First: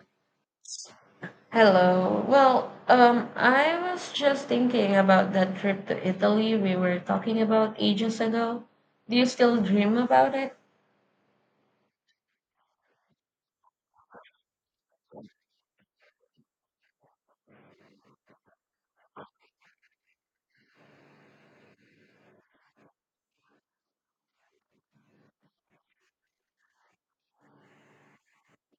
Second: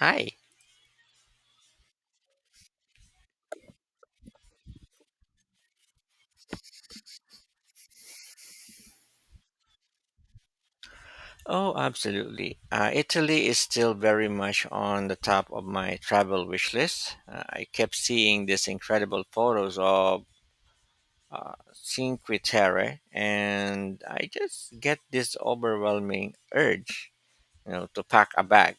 Hi. Hello. I was just thinking about that trip to Italy we were talking about ages ago. Do you still dream about it? Oh, absolutely. Italy is still very much on the top of my travel wish list. I kept seeing these incredible photos of Cinque Terre, and I just get this overwhelming urge, to pack a bag.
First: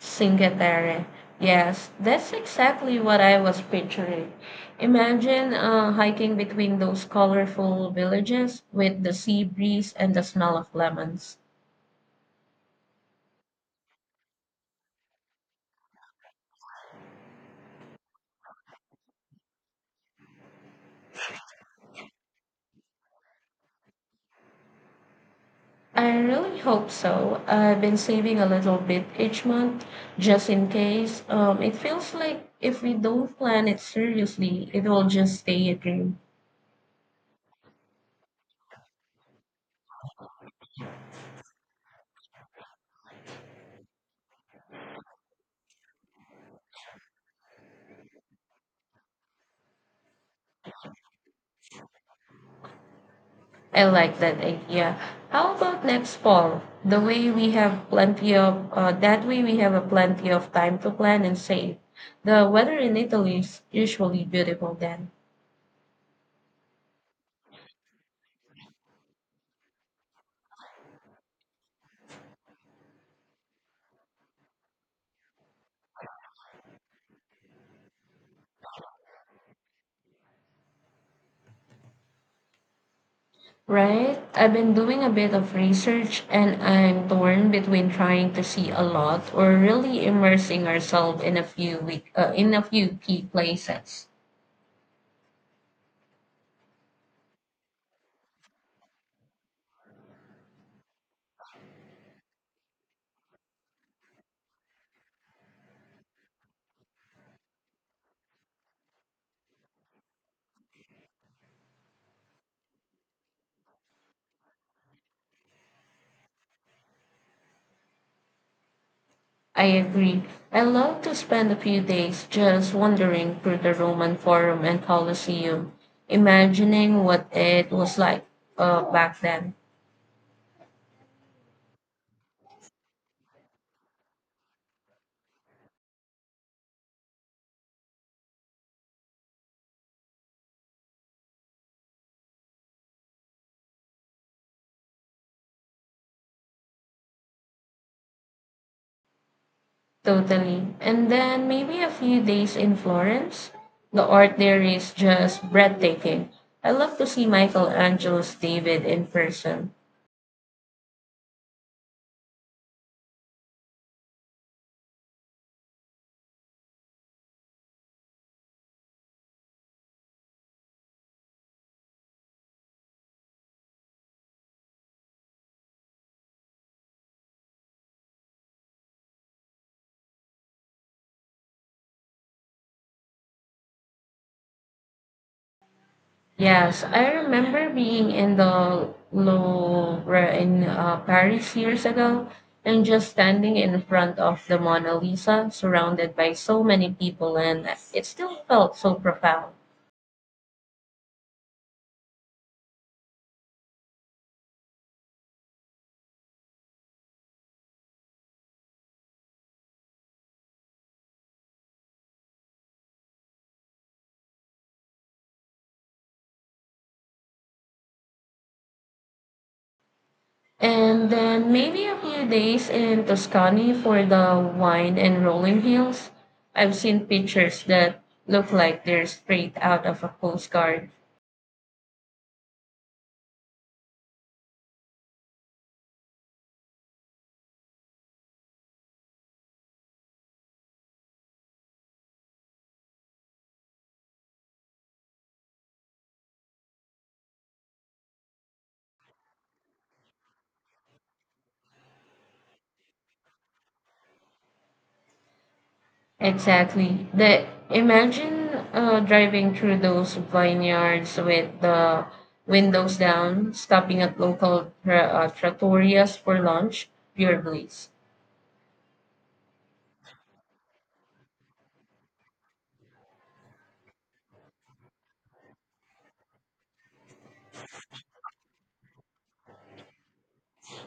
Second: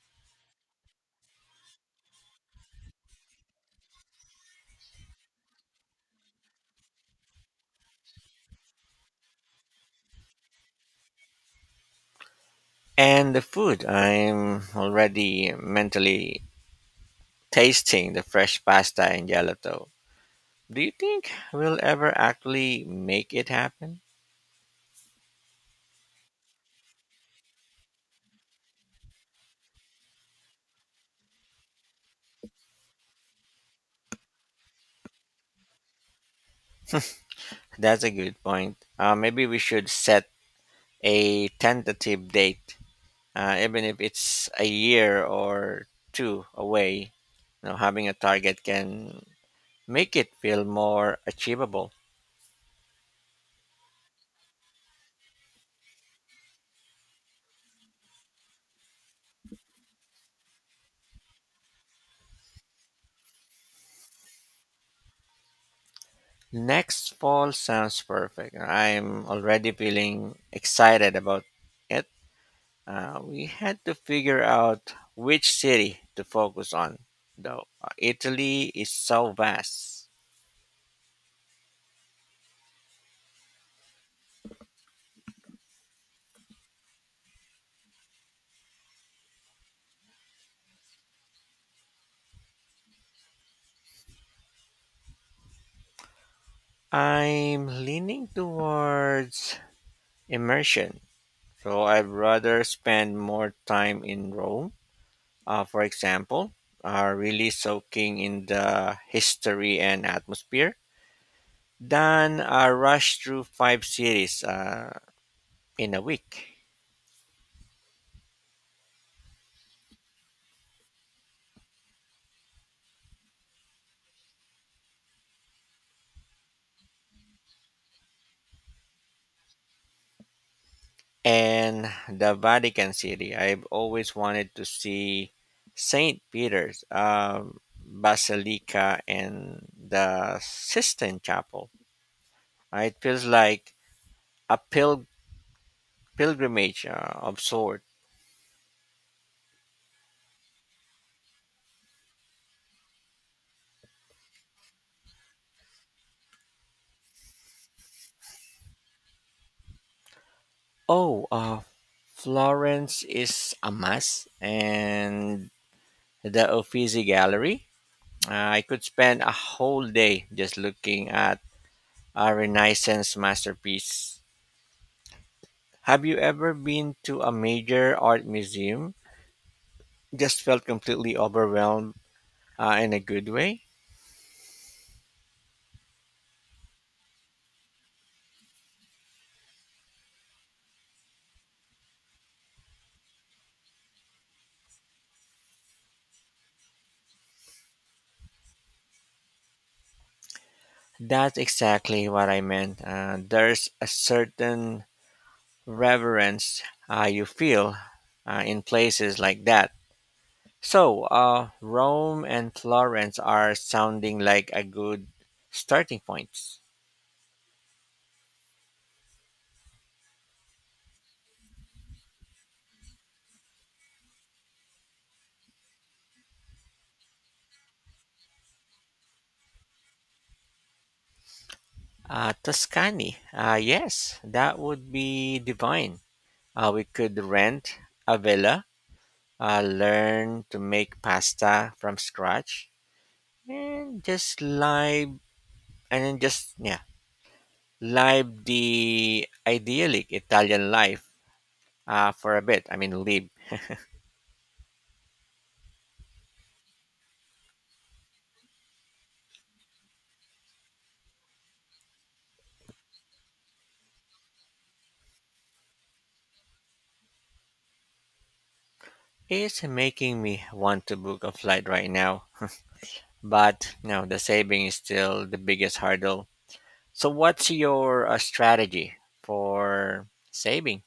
Cinque Terre. Yes, that's exactly what I was picturing. Imagine hiking between those colorful villages with the sea breeze and the smell of lemons. And the food, I'm already mentally tasting the fresh pasta and gelato. Do you think we'll ever actually make it happen? I really hope so. I've been saving a little bit each month just in case. It feels like if we don't plan it seriously, it will just stay a dream. That's a good point. Maybe we should set a tentative date, even if it's a year or two away. You know, having a target can make it feel more achievable. I like that idea. How about next fall? The way we have plenty of That way we have a plenty of time to plan and save. The weather in Italy is usually beautiful then. Next fall sounds perfect. I'm already feeling excited about it. We had to figure out which city to focus on, though. Italy is so vast. Right? I've been doing a bit of research and I'm torn between trying to see a lot or really immersing ourselves in a few week in a few key places. I'm leaning towards immersion. So I'd rather spend more time in Rome, for example, really soaking in the history and atmosphere, than rush through five cities in a week. I agree. I love to spend a few days just wandering through the Roman Forum and Colosseum, imagining what it was like back then. And the Vatican City, I've always wanted to see St. Peter's Basilica and the Sistine Chapel. It feels like a pilgrimage of sort. Totally. And then maybe a few days in Florence. The art there is just breathtaking. I love to see Michelangelo's David in person. Oh, Florence is a must, and the Uffizi Gallery. I could spend a whole day just looking at a Renaissance masterpiece. Have you ever been to a major art museum? Just felt completely overwhelmed in a good way? Yes, I remember being in the Louvre in Paris years ago and just standing in front of the Mona Lisa, surrounded by so many people, and it still felt so profound. That's exactly what I meant. There's a certain reverence you feel in places like that. So, Rome and Florence are sounding like a good starting points. And then maybe a few days in Tuscany for the wine and rolling hills. I've seen pictures that look like they're straight out of a postcard. Tuscany, yes, that would be divine. We could rent a villa, learn to make pasta from scratch, and just live, and then just yeah, live the idyllic Italian life for a bit. I mean, live Exactly. The imagine Driving through those vineyards with the windows down, stopping at local trattorias for lunch. Pure bliss. is making me want to book a flight right now. But no, the saving is still the biggest hurdle. So what's your strategy for saving?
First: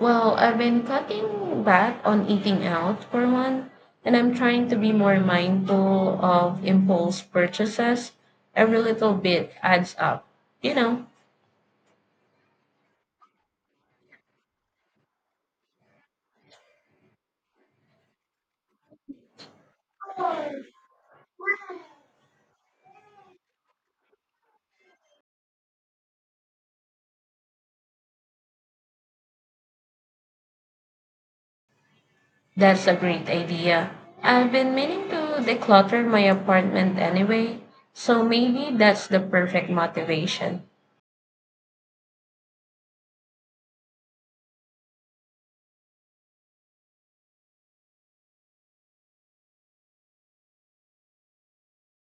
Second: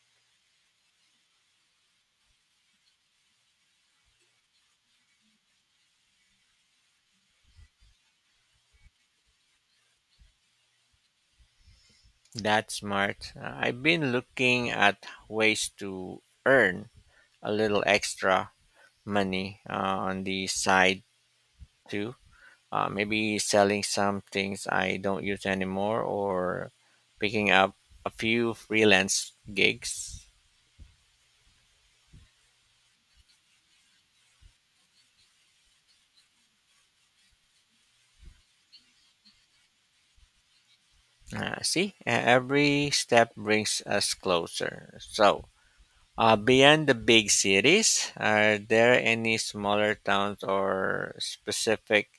Well, I've been cutting back on eating out for one, and I'm trying to be more mindful of impulse purchases. Every little bit adds up. You know, That's smart. I've been looking at ways to earn a little extra money on the side too, maybe selling some things I don't use anymore or picking up a few freelance gigs. that's a great idea. I've been meaning to declutter my apartment anyway, so maybe that's the perfect motivation. Every step brings us closer. So beyond the big cities, are there any smaller towns or specific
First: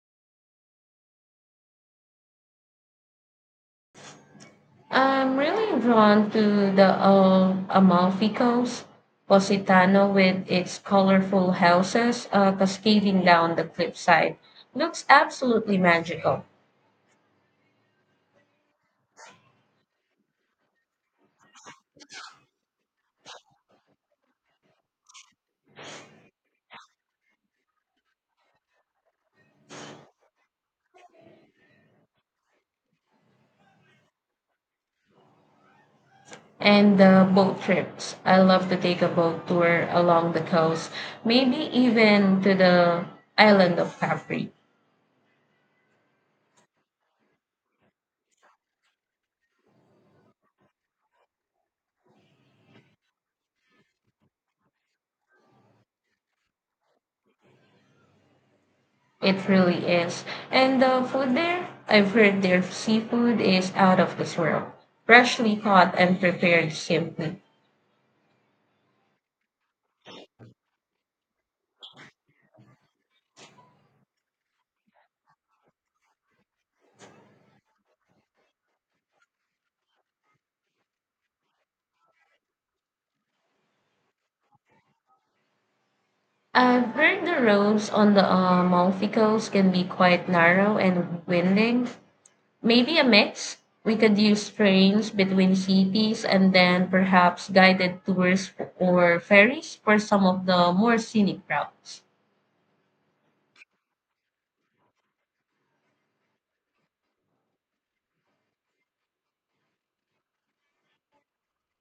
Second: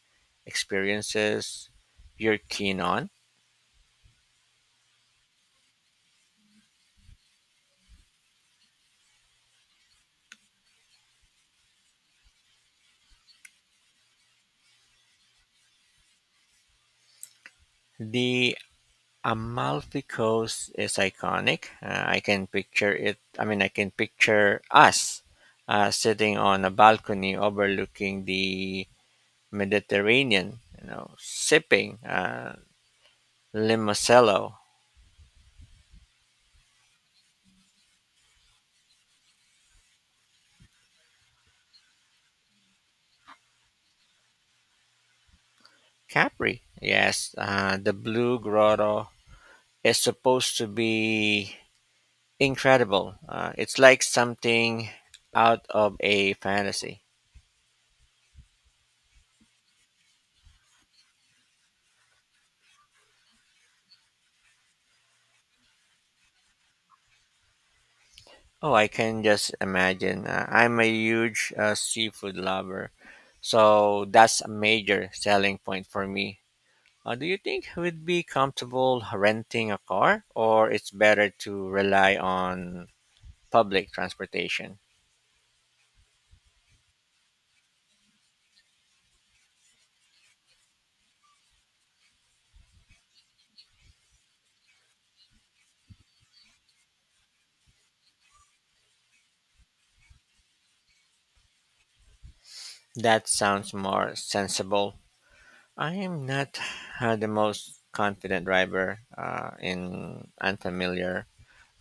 experiences you're keen on? I'm really drawn to the Amalfi Coast, Positano with its colorful houses cascading down the cliffside. Looks absolutely magical. The Amalfi Coast is iconic. I can picture it. I mean, I can picture us sitting on a balcony overlooking the Mediterranean, you know, sipping Limosello. And the boat trips. I love to take a boat tour along the coast, maybe even to the island of Capri. Capri. Yes, the Blue Grotto is supposed to be incredible. It's like something out of a fantasy. It really is. And the food there, I've heard their seafood is out of this world. Freshly caught and prepared simply. Oh, I can just imagine. I'm a huge seafood lover, so that's a major selling point for me. Do you think we'd be comfortable renting a car, or it's better to rely on public transportation? I've heard the roads on the Monticles can be quite narrow and winding. Maybe a mix. We could use trains between cities and then perhaps guided tours or ferries for some of the more scenic routes. That sounds more sensible. I am not the most confident driver in unfamiliar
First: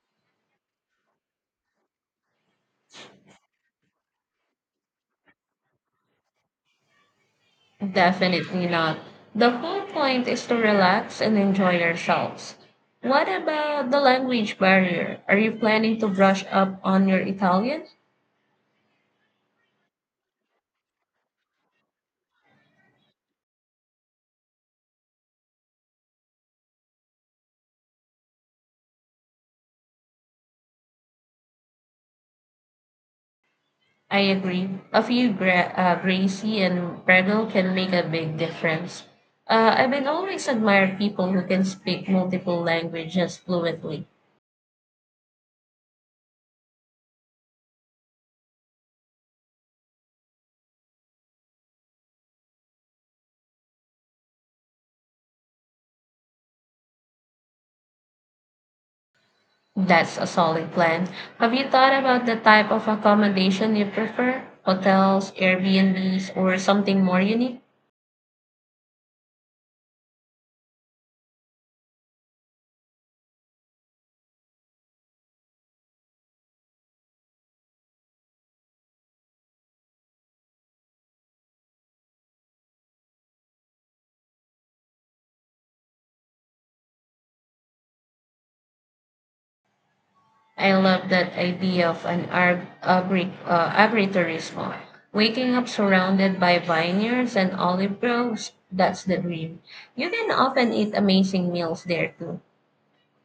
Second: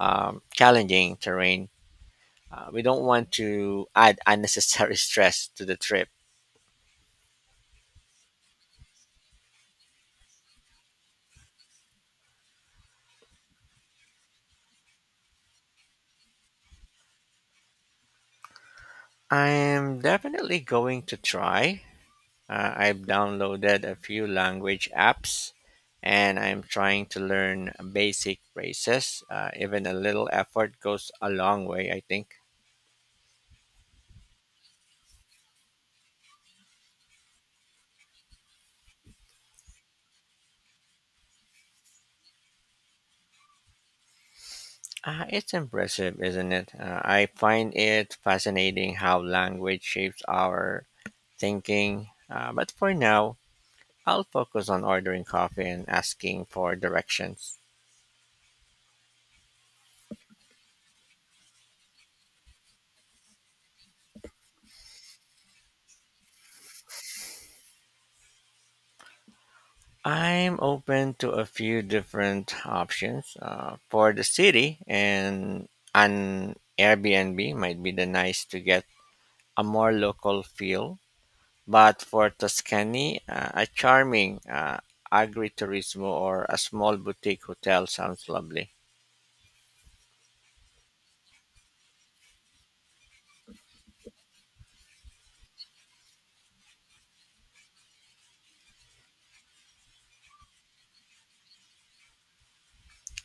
challenging terrain. We don't want to add unnecessary stress to the trip. Definitely not. The whole point is to relax and enjoy ourselves. What about the language barrier? Are you planning to brush up on your Italian? I'm definitely going to try. I've downloaded a few language apps and I'm trying to learn basic phrases. Even a little effort goes a long way, I think. I agree. A few brazy and bridle can make a big difference. I've been always admired people who can speak multiple languages fluently. It's impressive, isn't it? I find it fascinating how language shapes our thinking. But for now, I'll focus on ordering coffee and asking for directions. That's a solid plan. Have you thought about the type of accommodation you prefer? Hotels, Airbnbs, or something more unique? I'm open to a few different options for the city, and an Airbnb might be the nice to get a more local feel. But for Tuscany, a charming agriturismo or a small boutique hotel sounds lovely. I love that idea of an agritourism. Waking up surrounded by vineyards and olive groves, that's the dream. You can often eat amazing meals there too.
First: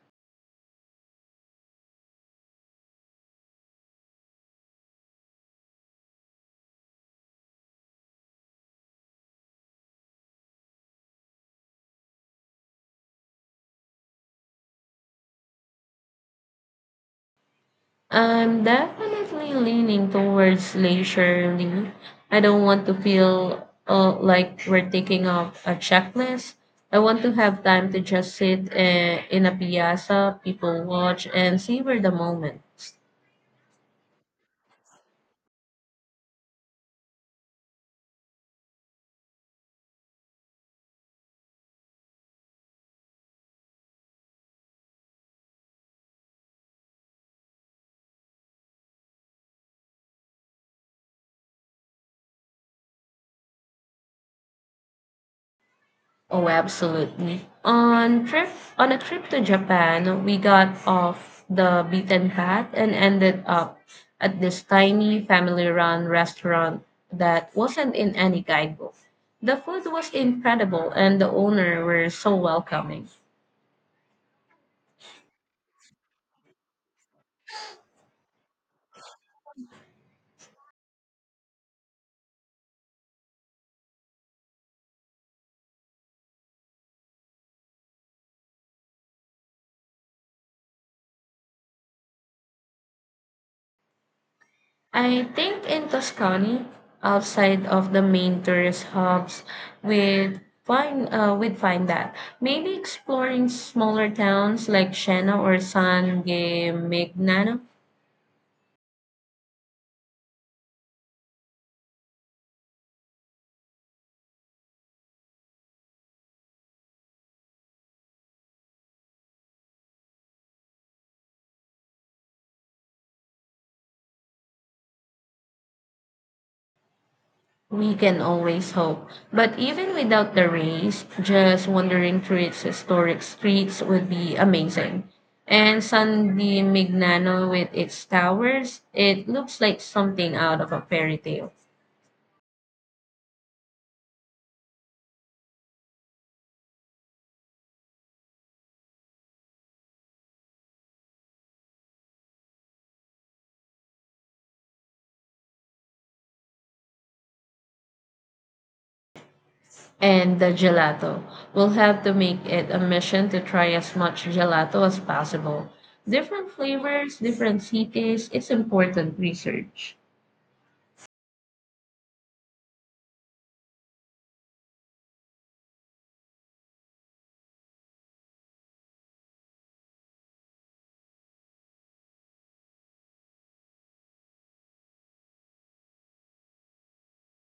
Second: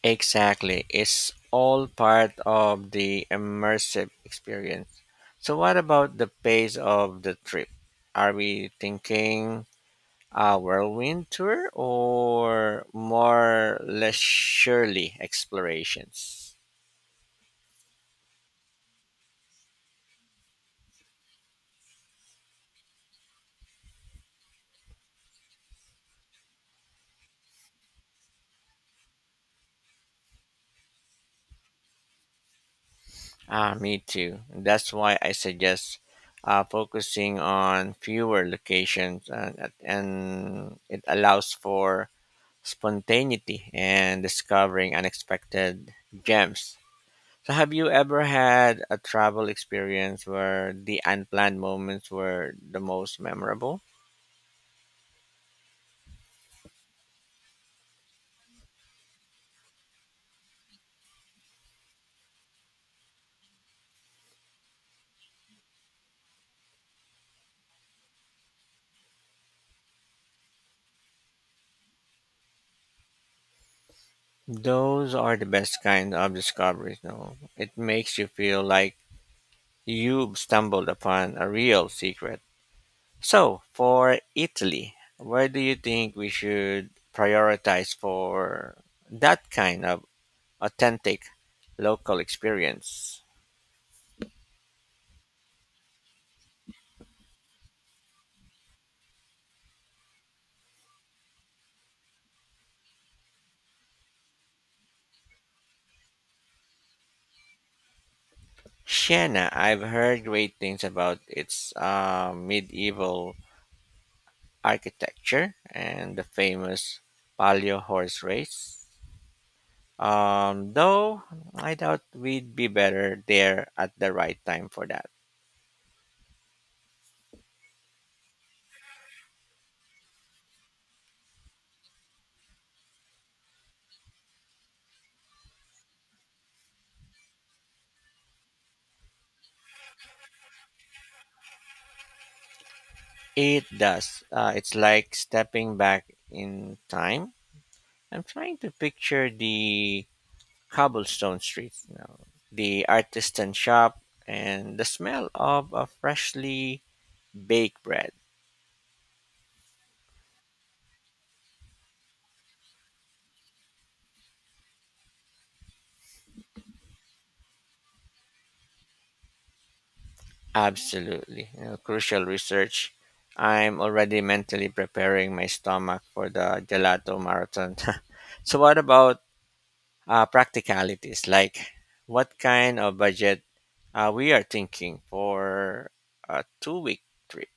Exactly, it's all part of the immersive experience. So, what about the pace of the trip? Are we thinking a whirlwind tour or more leisurely explorations? I'm definitely leaning towards leisurely. I don't want to feel like we're taking off a checklist. I want to have time to just sit in a piazza, people watch, and savor the moment. Ah, me too. That's why I suggest focusing on fewer locations, and it allows for spontaneity and discovering unexpected gems. So, have you ever had a travel experience where the unplanned moments were the most memorable? Oh, absolutely. On a trip to Japan, we got off the beaten path and ended up at this tiny family-run restaurant that wasn't in any guidebook. The food was incredible and the owner were so welcoming. Those are the best kind of discoveries, no? It makes you feel like you've stumbled upon a real secret. So, for Italy, where do you think we should prioritize for that kind of authentic local experience? I think in Tuscany, outside of the main tourist hubs, we'd find that maybe exploring smaller towns like Siena or San Gimignano. Siena, I've heard great things about its medieval architecture and the famous Palio horse race. Though I doubt we'd be better there at the right time for that. We can always hope. But even without the race, just wandering through its historic streets would be amazing. And San Di Mignano with its towers, it looks like something out of a fairy tale. It does. It's like stepping back in time. I'm trying to picture the cobblestone streets now, the artisan shop, and the smell of a freshly baked bread. And the gelato. We'll have to make it a mission to try as much gelato as possible. Different flavors, different cities, it's important research. Absolutely. You know, crucial research. I'm already mentally preparing my stomach for the gelato marathon. So what about practicalities? Like what kind of budget we are thinking for a 2-week trip?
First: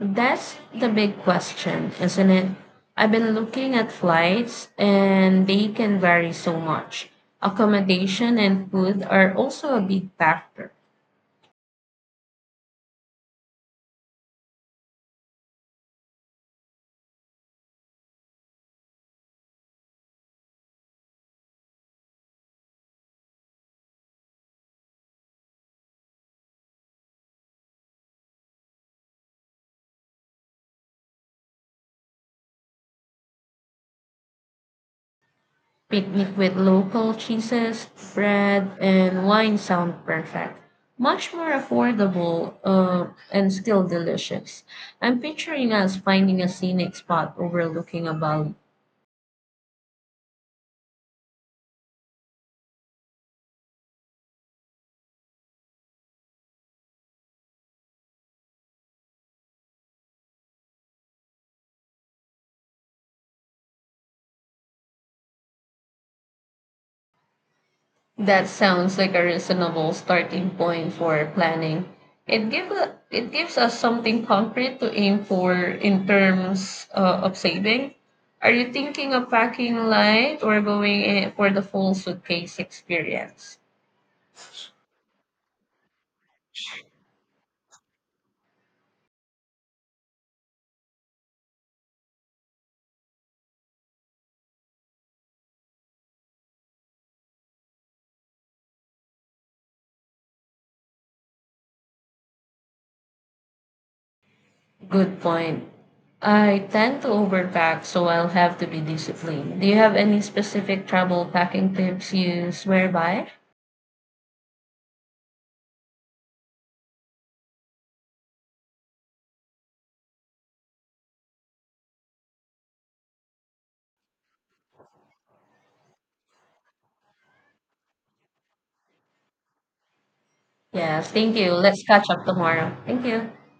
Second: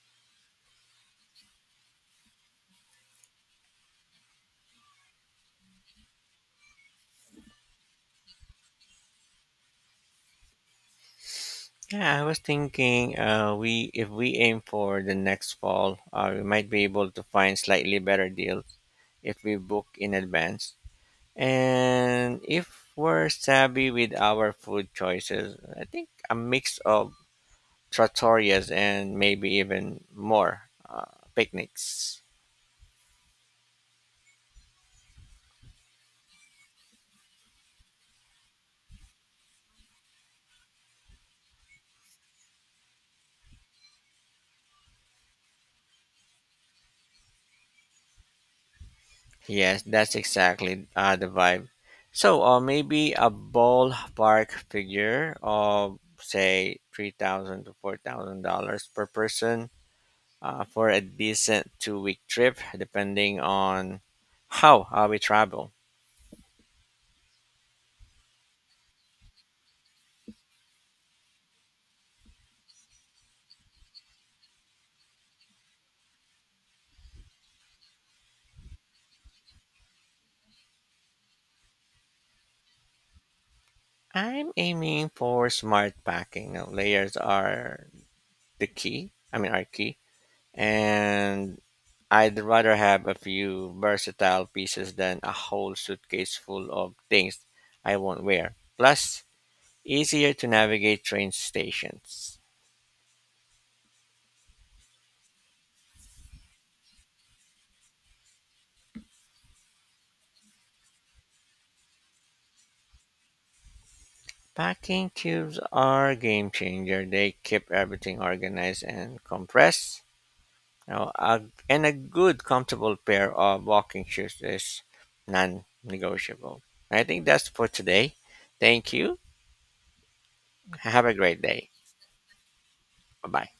That's the big question, isn't it? I've been looking at flights and they can vary so much. Accommodation and food are also a big factor. Yeah, I was thinking we if we aim for the next fall, we might be able to find slightly better deal if we book in advance. And if we're savvy with our food choices, I think a mix of trattorias and maybe even more uh, picnics. Picnic with local cheeses, bread, and wine sound perfect. Much more affordable and still delicious. I'm picturing us finding a scenic spot overlooking a valley. Yes, that's exactly the vibe. So, maybe a ballpark figure of say three thousand to $4,000 per person for a decent two-week trip, depending on how we travel. That sounds like a reasonable starting point for planning. It gives us something concrete to aim for in terms of saving. Are you thinking of packing light or going in for the full suitcase experience? I'm aiming for smart packing. Layers are the key. I mean, are key. And I'd rather have a few versatile pieces than a whole suitcase full of things I won't wear. Plus, easier to navigate train stations. Good point. I tend to overpack, so I'll have to be disciplined. Do you have any specific travel packing tips you swear by? Packing cubes are a game changer. They keep everything organized and compressed. Now, a, and a good, comfortable pair of walking shoes is non negotiable. I think that's for today. Thank you. Yeah, Have a thank great you. day. Let's catch up tomorrow. Thank Bye you. bye.